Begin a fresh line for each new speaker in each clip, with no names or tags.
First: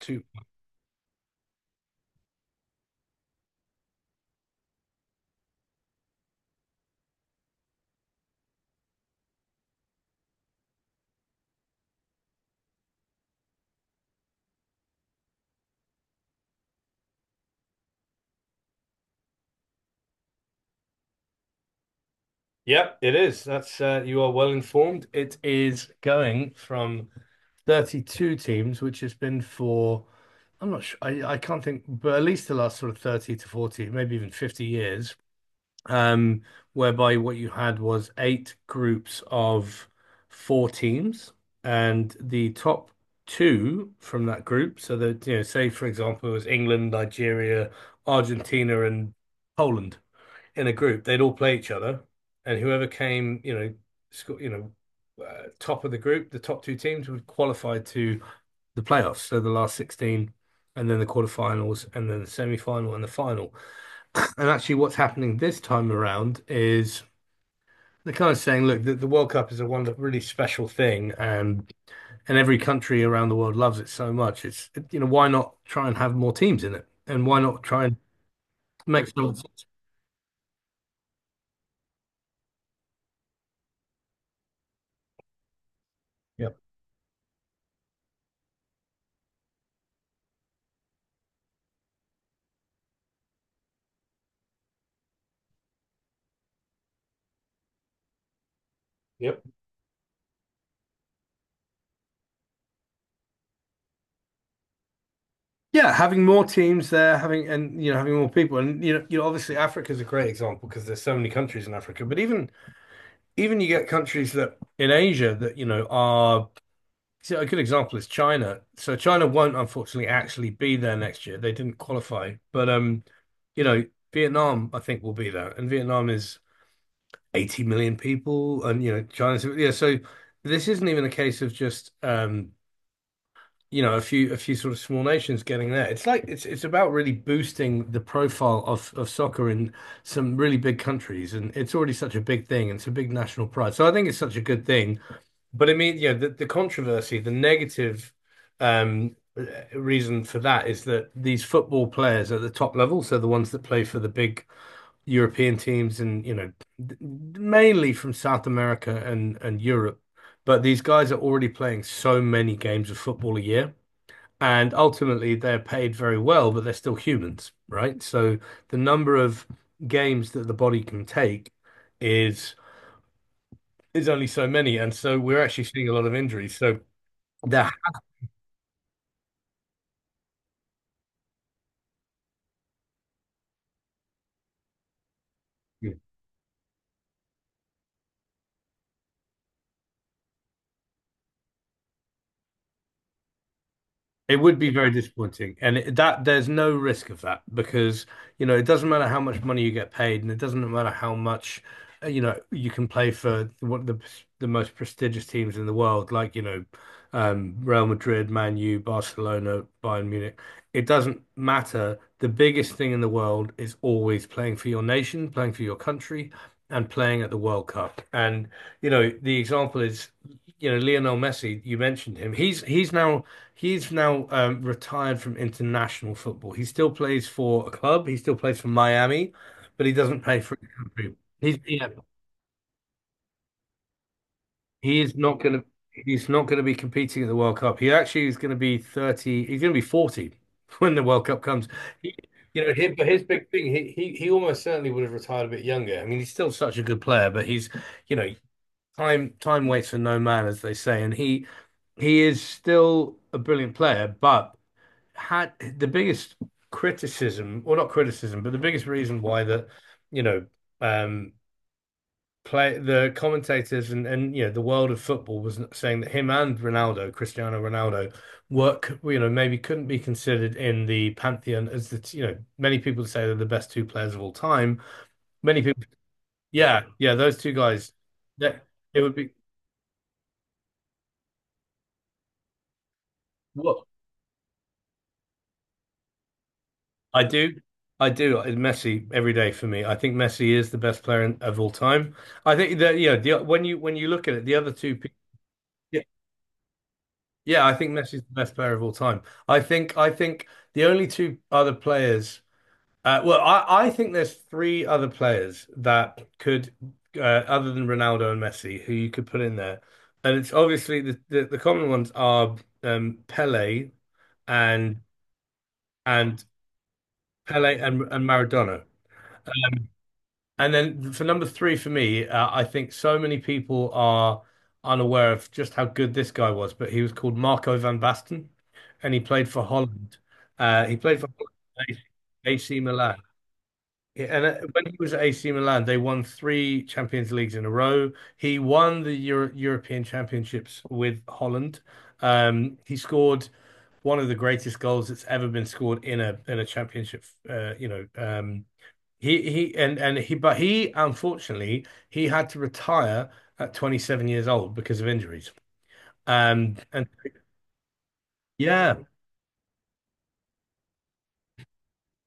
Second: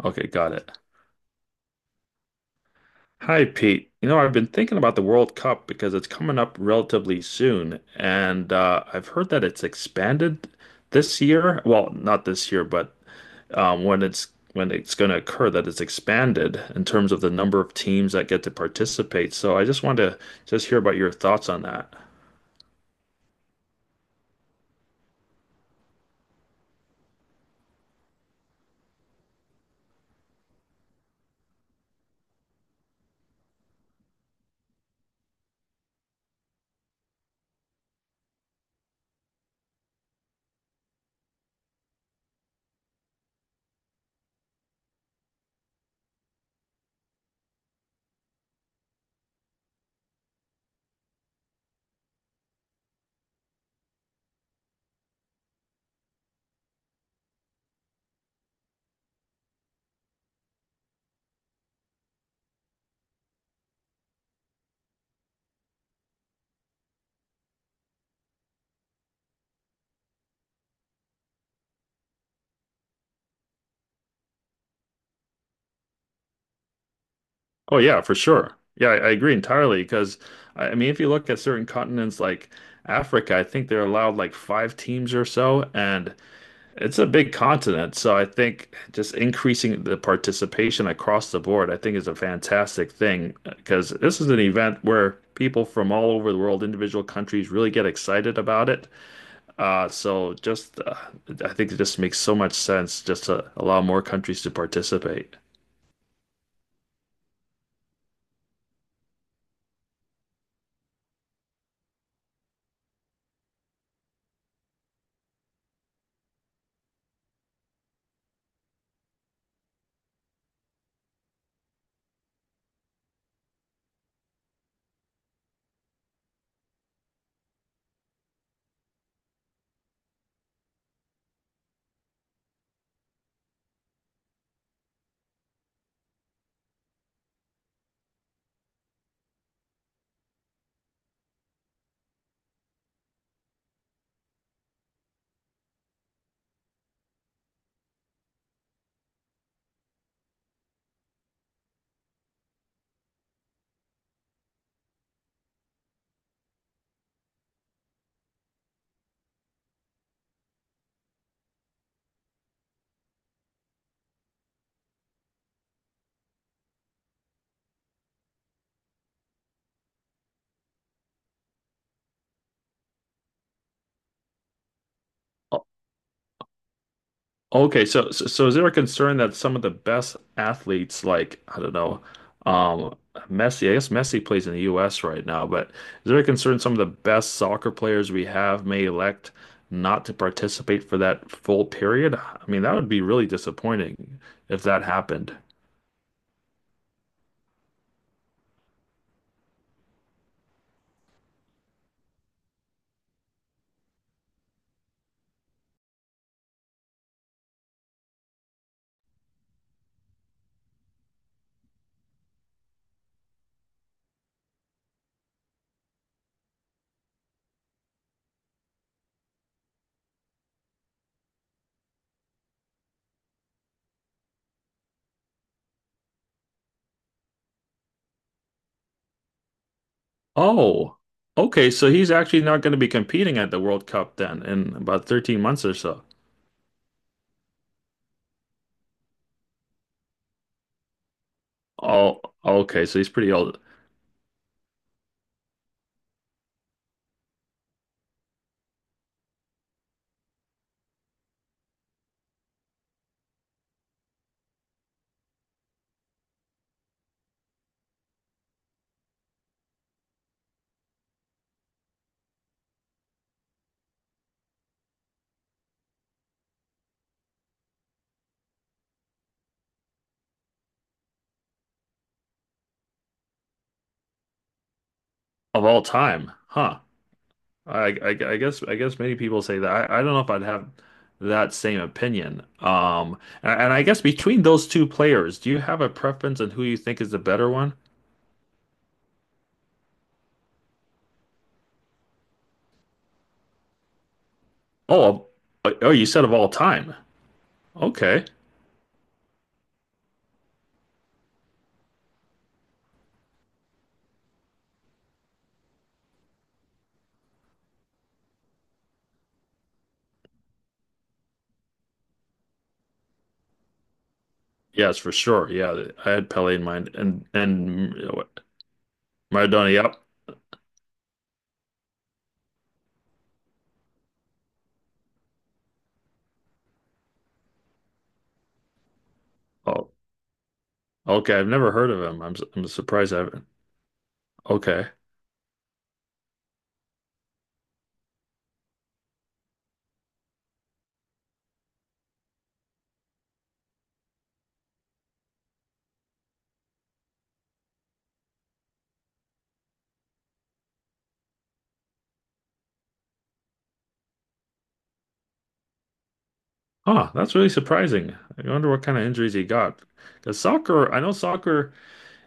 Two.
Okay, got it. Hi, Pete. You know, I've been thinking about the World Cup because it's coming up relatively soon, and I've heard that it's expanded this year. Well, not this year, but um, when it's when it's going to occur, that it's expanded in terms of the number of teams that get to participate. So I just wanted to just hear about your thoughts on that.
Yep, it is. That's you are well informed. It is going from 32 teams, which has been for, I'm not sure, I can't think, but at least the last sort of 30 to 40, maybe even 50 years, um, whereby what you had was eight groups of four teams, and the top two from that group. So that, you know, say for example, it was England, Nigeria, Argentina, and Poland in a group, they'd all play each other, and whoever came, you know, sco- you know, top of the group, the top two teams would qualify to the playoffs. So the last 16, and then the quarterfinals, and then the semi-final and the final. And actually, what's happening this time around is they're kind of saying, look, the World Cup is a one really special thing, and every country around the world loves it so much. It's, you know, why not try and have more teams in it, and why not
Oh
try and
yeah, for sure. Yeah, I,
make
I agree
some.
entirely because I mean, if you look at certain continents like Africa, I think they're allowed like five teams or so, and
Yep.
it's a big continent, so I think just increasing the participation across the board, I think is a fantastic thing because this is an event where people from all over the world, individual countries, really get excited about it.
Yep.
So just, I think it just makes so much sense just to allow more countries to participate.
Yeah, having more teams there, having and, you know, having more people, and you know, you know, obviously Africa's a great example because there's so many countries in Africa. But even you get countries that in Asia that you know are so a good example is China. So China won't unfortunately actually be there next year. They didn't qualify, but you know, Vietnam I think will be there, and Vietnam is 80 million people, and you know China's yeah. So this isn't even a case of just you know, a few sort of small nations getting there. It's like it's about really boosting the profile of soccer in some really big countries, and it's already such a big thing. It's a big national pride, so I think it's such a good thing. But I mean, you know, the controversy, the negative um, reason for that is that these football players at the top level, so the ones that play for the big European teams, and you know, mainly from South America and Europe. But these guys are already playing so many games of football a year and ultimately, they're paid very well, but they're still humans, right? So the number of games that the body can take is is only so many, and so we're actually seeing a lot of injuries. So there
Okay, so is there a concern that some of the best athletes, like I don't know, um, Messi, I guess Messi plays in the U.S. right now, but is there a concern some of the best soccer players we have may elect not to participate for that full period? I mean, that would be really disappointing
It would
if
be
that
very
happened.
disappointing, and it, that there's no risk of that because you know it doesn't matter how much money you get paid, and it doesn't matter how much you know you can play for one of the most prestigious teams in the world, like you know Real Madrid, Man U, Barcelona, Bayern Munich. It doesn't matter. The biggest thing in the world is always playing for your nation, playing for your country, and playing at the World Cup. And you know the example is you know Lionel Messi. You mentioned him. He's now retired from international football. He still plays for a club. He still plays for Miami, but he doesn't play for his
Oh,
country. He's
okay,
yeah,
so he's actually not going to be competing at the World Cup then in
he
about
is not
13
gonna
months or so.
he's not gonna be competing at the World Cup. He actually is gonna be 30, he's gonna be 40 when the World Cup comes. He,
Oh,
you know,
okay,
him,
so
but
he's
his
pretty
big
old
thing, he almost certainly would have retired a bit younger. I mean, he's still such a good player, but he's, you know, time waits for no man, as they say, and he is still a brilliant player, but had the biggest criticism, or not criticism, but the biggest reason why that, you know, um, play the commentators and you know the world of football was saying that him and Ronaldo, Cristiano Ronaldo, work, you know, maybe couldn't be considered in the pantheon as the, you know, many people say they're the best two players of all time. Many
of all
people,
time, huh?
yeah, yeah, those two guys,
I guess
that
I guess
it would
many
be.
people say that. I don't know if I'd have that same opinion. And I
What
guess between those two players, do you have a preference on who you think is the
I
better
do.
one?
I do. Messi every day for me. I think Messi is the best player in, of all time. I think that yeah, the, when you look at it, the other two people,
Oh, oh,
yeah,
you said of all time.
yeah, I think Messi's
Okay.
the best player of all time. I think the only two other players well, I think there's three other players that could other than Ronaldo and Messi who you could put in there. And it's obviously the common ones are um, Pele
Yes,
and
for sure. Yeah, I had
and
Pele in mind, and
Pele
and
and Maradona.
Maradona. Yep.
And then for number three for me, I think so many people are unaware of just how good this guy was, but he was called Marco van Basten, and he played for
Oh,
Holland. He played for
okay. I've never heard of
Holland,
him. I'm
AC
surprised
Milan.
I haven't.
And when
Okay.
he was at AC Milan, they won three Champions Leagues in a row. He won the Euro European Championships with Holland. He scored one of the greatest goals that's ever been scored in a championship, uh, you know, um, he and he but he unfortunately he had to retire at 27 years old because of injuries. And
Huh, that's really surprising. I wonder what
yeah,
kind of injuries he got. Because soccer, I know soccer.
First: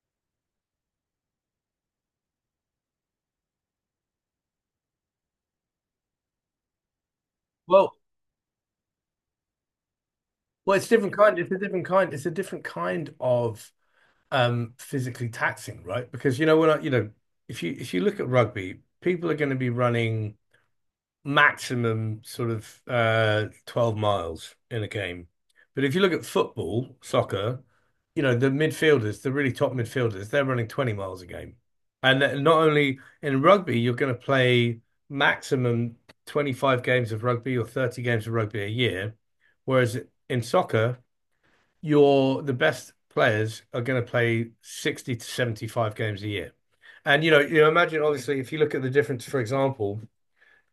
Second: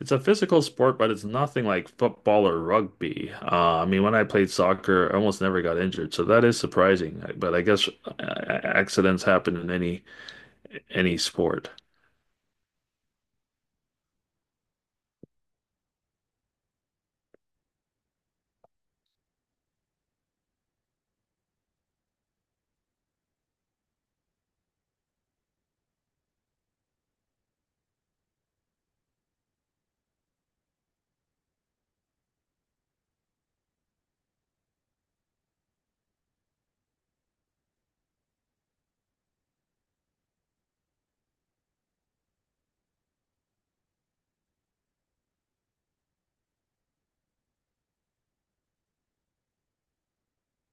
It's a physical sport, but it's nothing like football or rugby. I mean, when I played soccer, I almost never got injured, so that is surprising. But I guess
well
accidents happen in any
well it's different
any
kind it's a
sport.
different kind it's a different kind of physically taxing, right? Because you know when I you know if you look at rugby, people are going to be running maximum sort of 12 miles in a game. But if you look at football, soccer, you know, the midfielders, the really top midfielders, they're running 20 miles a game. And not only in rugby, you're going to play maximum 25 games of rugby or 30 games of rugby a year. Whereas in soccer, you're the best players are going to play 60 to 75 games a year. And you know, imagine obviously if you look at the difference, for example,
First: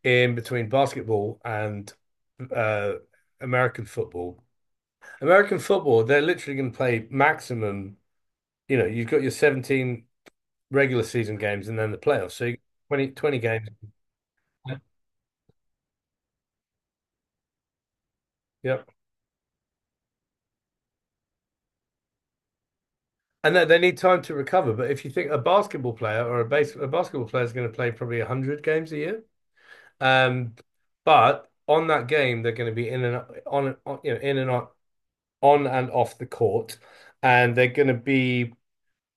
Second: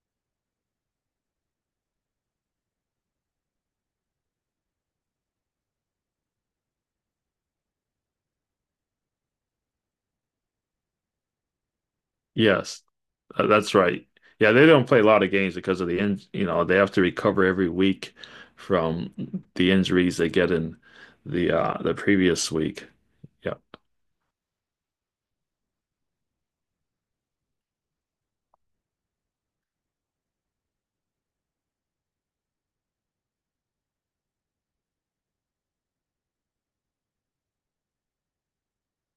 in between basketball and uh, American football. American football, they're literally going to play maximum. You know, you've got your 17 regular season games and then the playoffs. So you
Yes,
20, twenty games.
that's right. Yeah, they don't play a lot of games because of the in, you know, they have to recover every week
Yep.
from the injuries they get in the previous week. Yeah.
And they need time to recover. But if you think a basketball player or a basketball player is going to play probably 100 games a year, um, but on that game they're going to be in and on you know in and on and off the court, and they're going to be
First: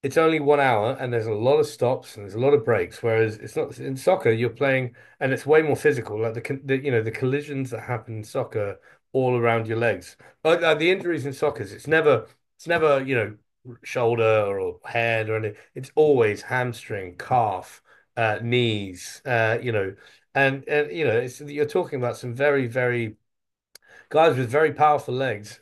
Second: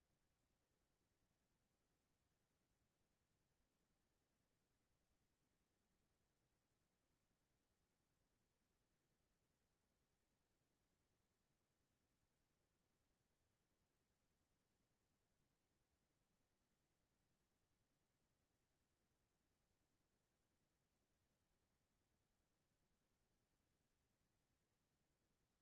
it's only 1 hour and there's a lot of stops and there's a lot of breaks. Whereas it's not in soccer, you're playing and it's way more physical. Like the, con- the you know the collisions that happen in soccer all around your legs. Like the injuries in soccer, it's never you know shoulder or head or anything. It's always hamstring, calf, knees. You know, and you know it's, you're talking about some very very guys with very powerful legs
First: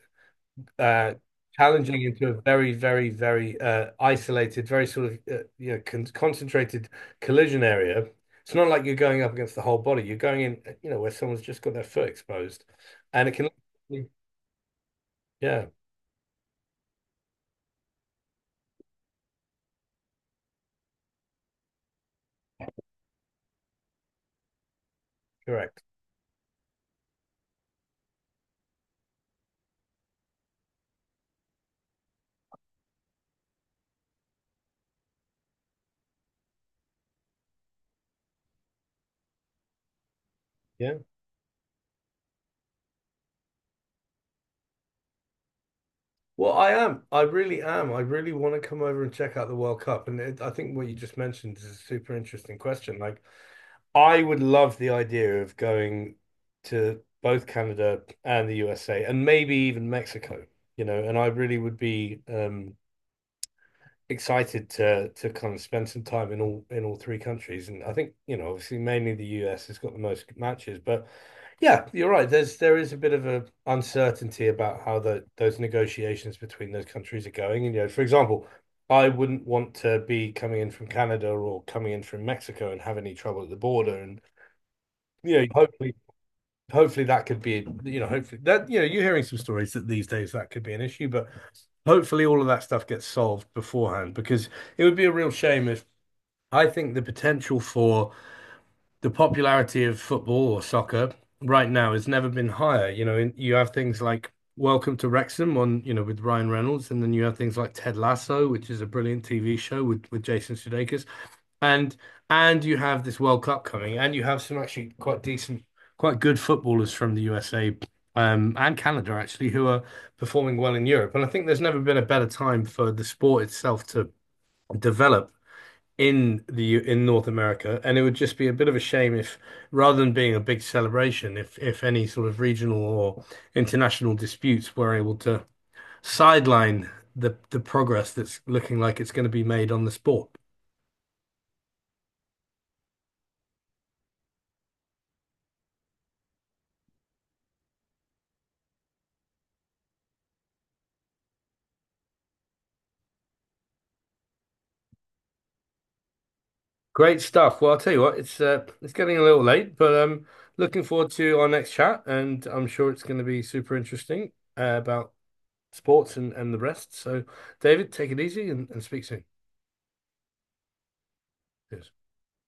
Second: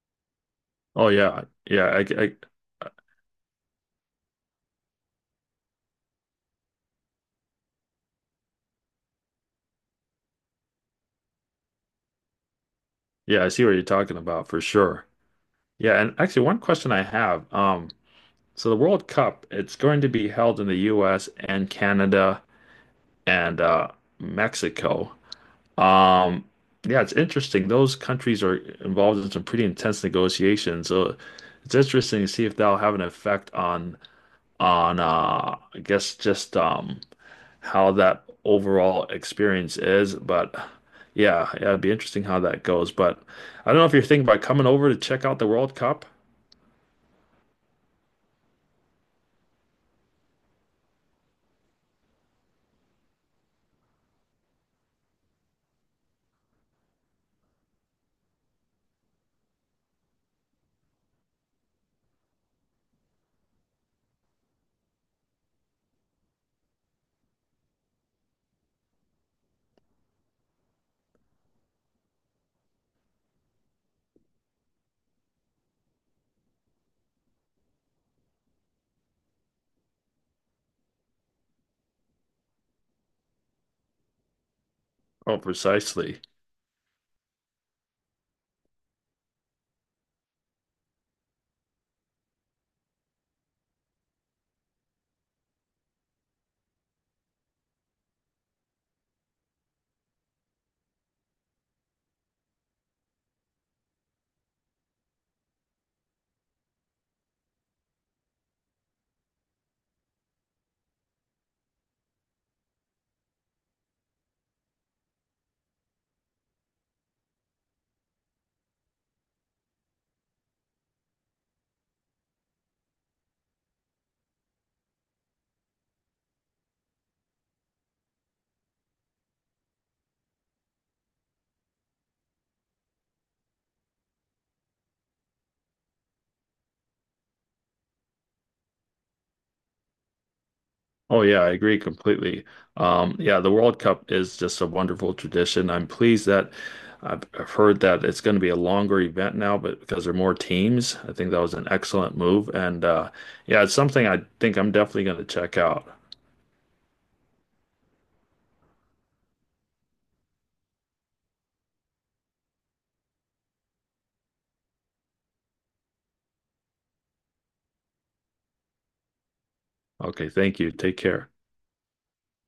Oh
uh,
yeah, yeah,
challenging into a
I,
very,
I,
very, very isolated, very sort of you know concentrated collision area. It's not like you're going up against the whole body. You're going in, you know, where someone's just got their foot exposed, and it
yeah,
can,
I see what you're talking about for sure.
yeah,
Yeah, and actually, one question I have, so the World Cup, it's going to be held in the U.S. and Canada and Mexico.
correct,
Um, yeah, it's interesting. Those countries are involved in some pretty intense negotiations, so it's interesting to see if that'll have an effect on I guess just how that overall experience is. But
yeah.
yeah, it'd be interesting how that goes. But I don't know if you're thinking about coming over to check out the World Cup.
Well, I am. I really am. I really want to come over and check out the World Cup, and it, I think what you just mentioned is a super interesting question. Like, I would love the idea of going to both Canada and the USA and maybe even Mexico, you know, and I really would be excited to kind of spend some time in all three countries. And I think, you know, obviously mainly the US has got the most matches, but yeah, you're right. There is a bit of a uncertainty about how the those negotiations between those countries are going. And you know, for example, I wouldn't want to be coming in from Canada or coming in from Mexico and have any trouble at the border and
Oh,
yeah, hopefully,
precisely.
hopefully that could be, you know, hopefully that, you know, you're hearing some stories that these days that could be an issue, but hopefully all of that stuff gets solved beforehand because it would be a real shame if I think the potential for the popularity of football or soccer right now has never been higher. You know, you have things like Welcome to Wrexham on, you know, with Ryan Reynolds, and then you have things like Ted Lasso, which is a brilliant TV show with Jason Sudeikis, and and you have this World Cup coming, and you have some actually quite decent, quite good footballers from the USA. And Canada actually, who are performing well in Europe, and I think there's never been a better time for the sport itself to develop in North America, and it would just be a bit of a shame if, rather than being a big celebration, if any sort of regional or international disputes were able to sideline the progress that's looking like it's going to be made on the sport.
Oh yeah, I agree completely. Yeah, the World Cup is just a wonderful tradition. I'm pleased that I've heard that it's going to be a longer event now, but because there are more teams, I think that was an excellent move. And yeah, it's something I think I'm definitely going to check out.
Great stuff. Well, I'll tell you what, it's getting a little late, but looking forward to our next chat, and I'm sure it's going to be super interesting about sports and the rest. So, David, take it easy and speak soon.
Okay, thank you. Take care.
Cheers.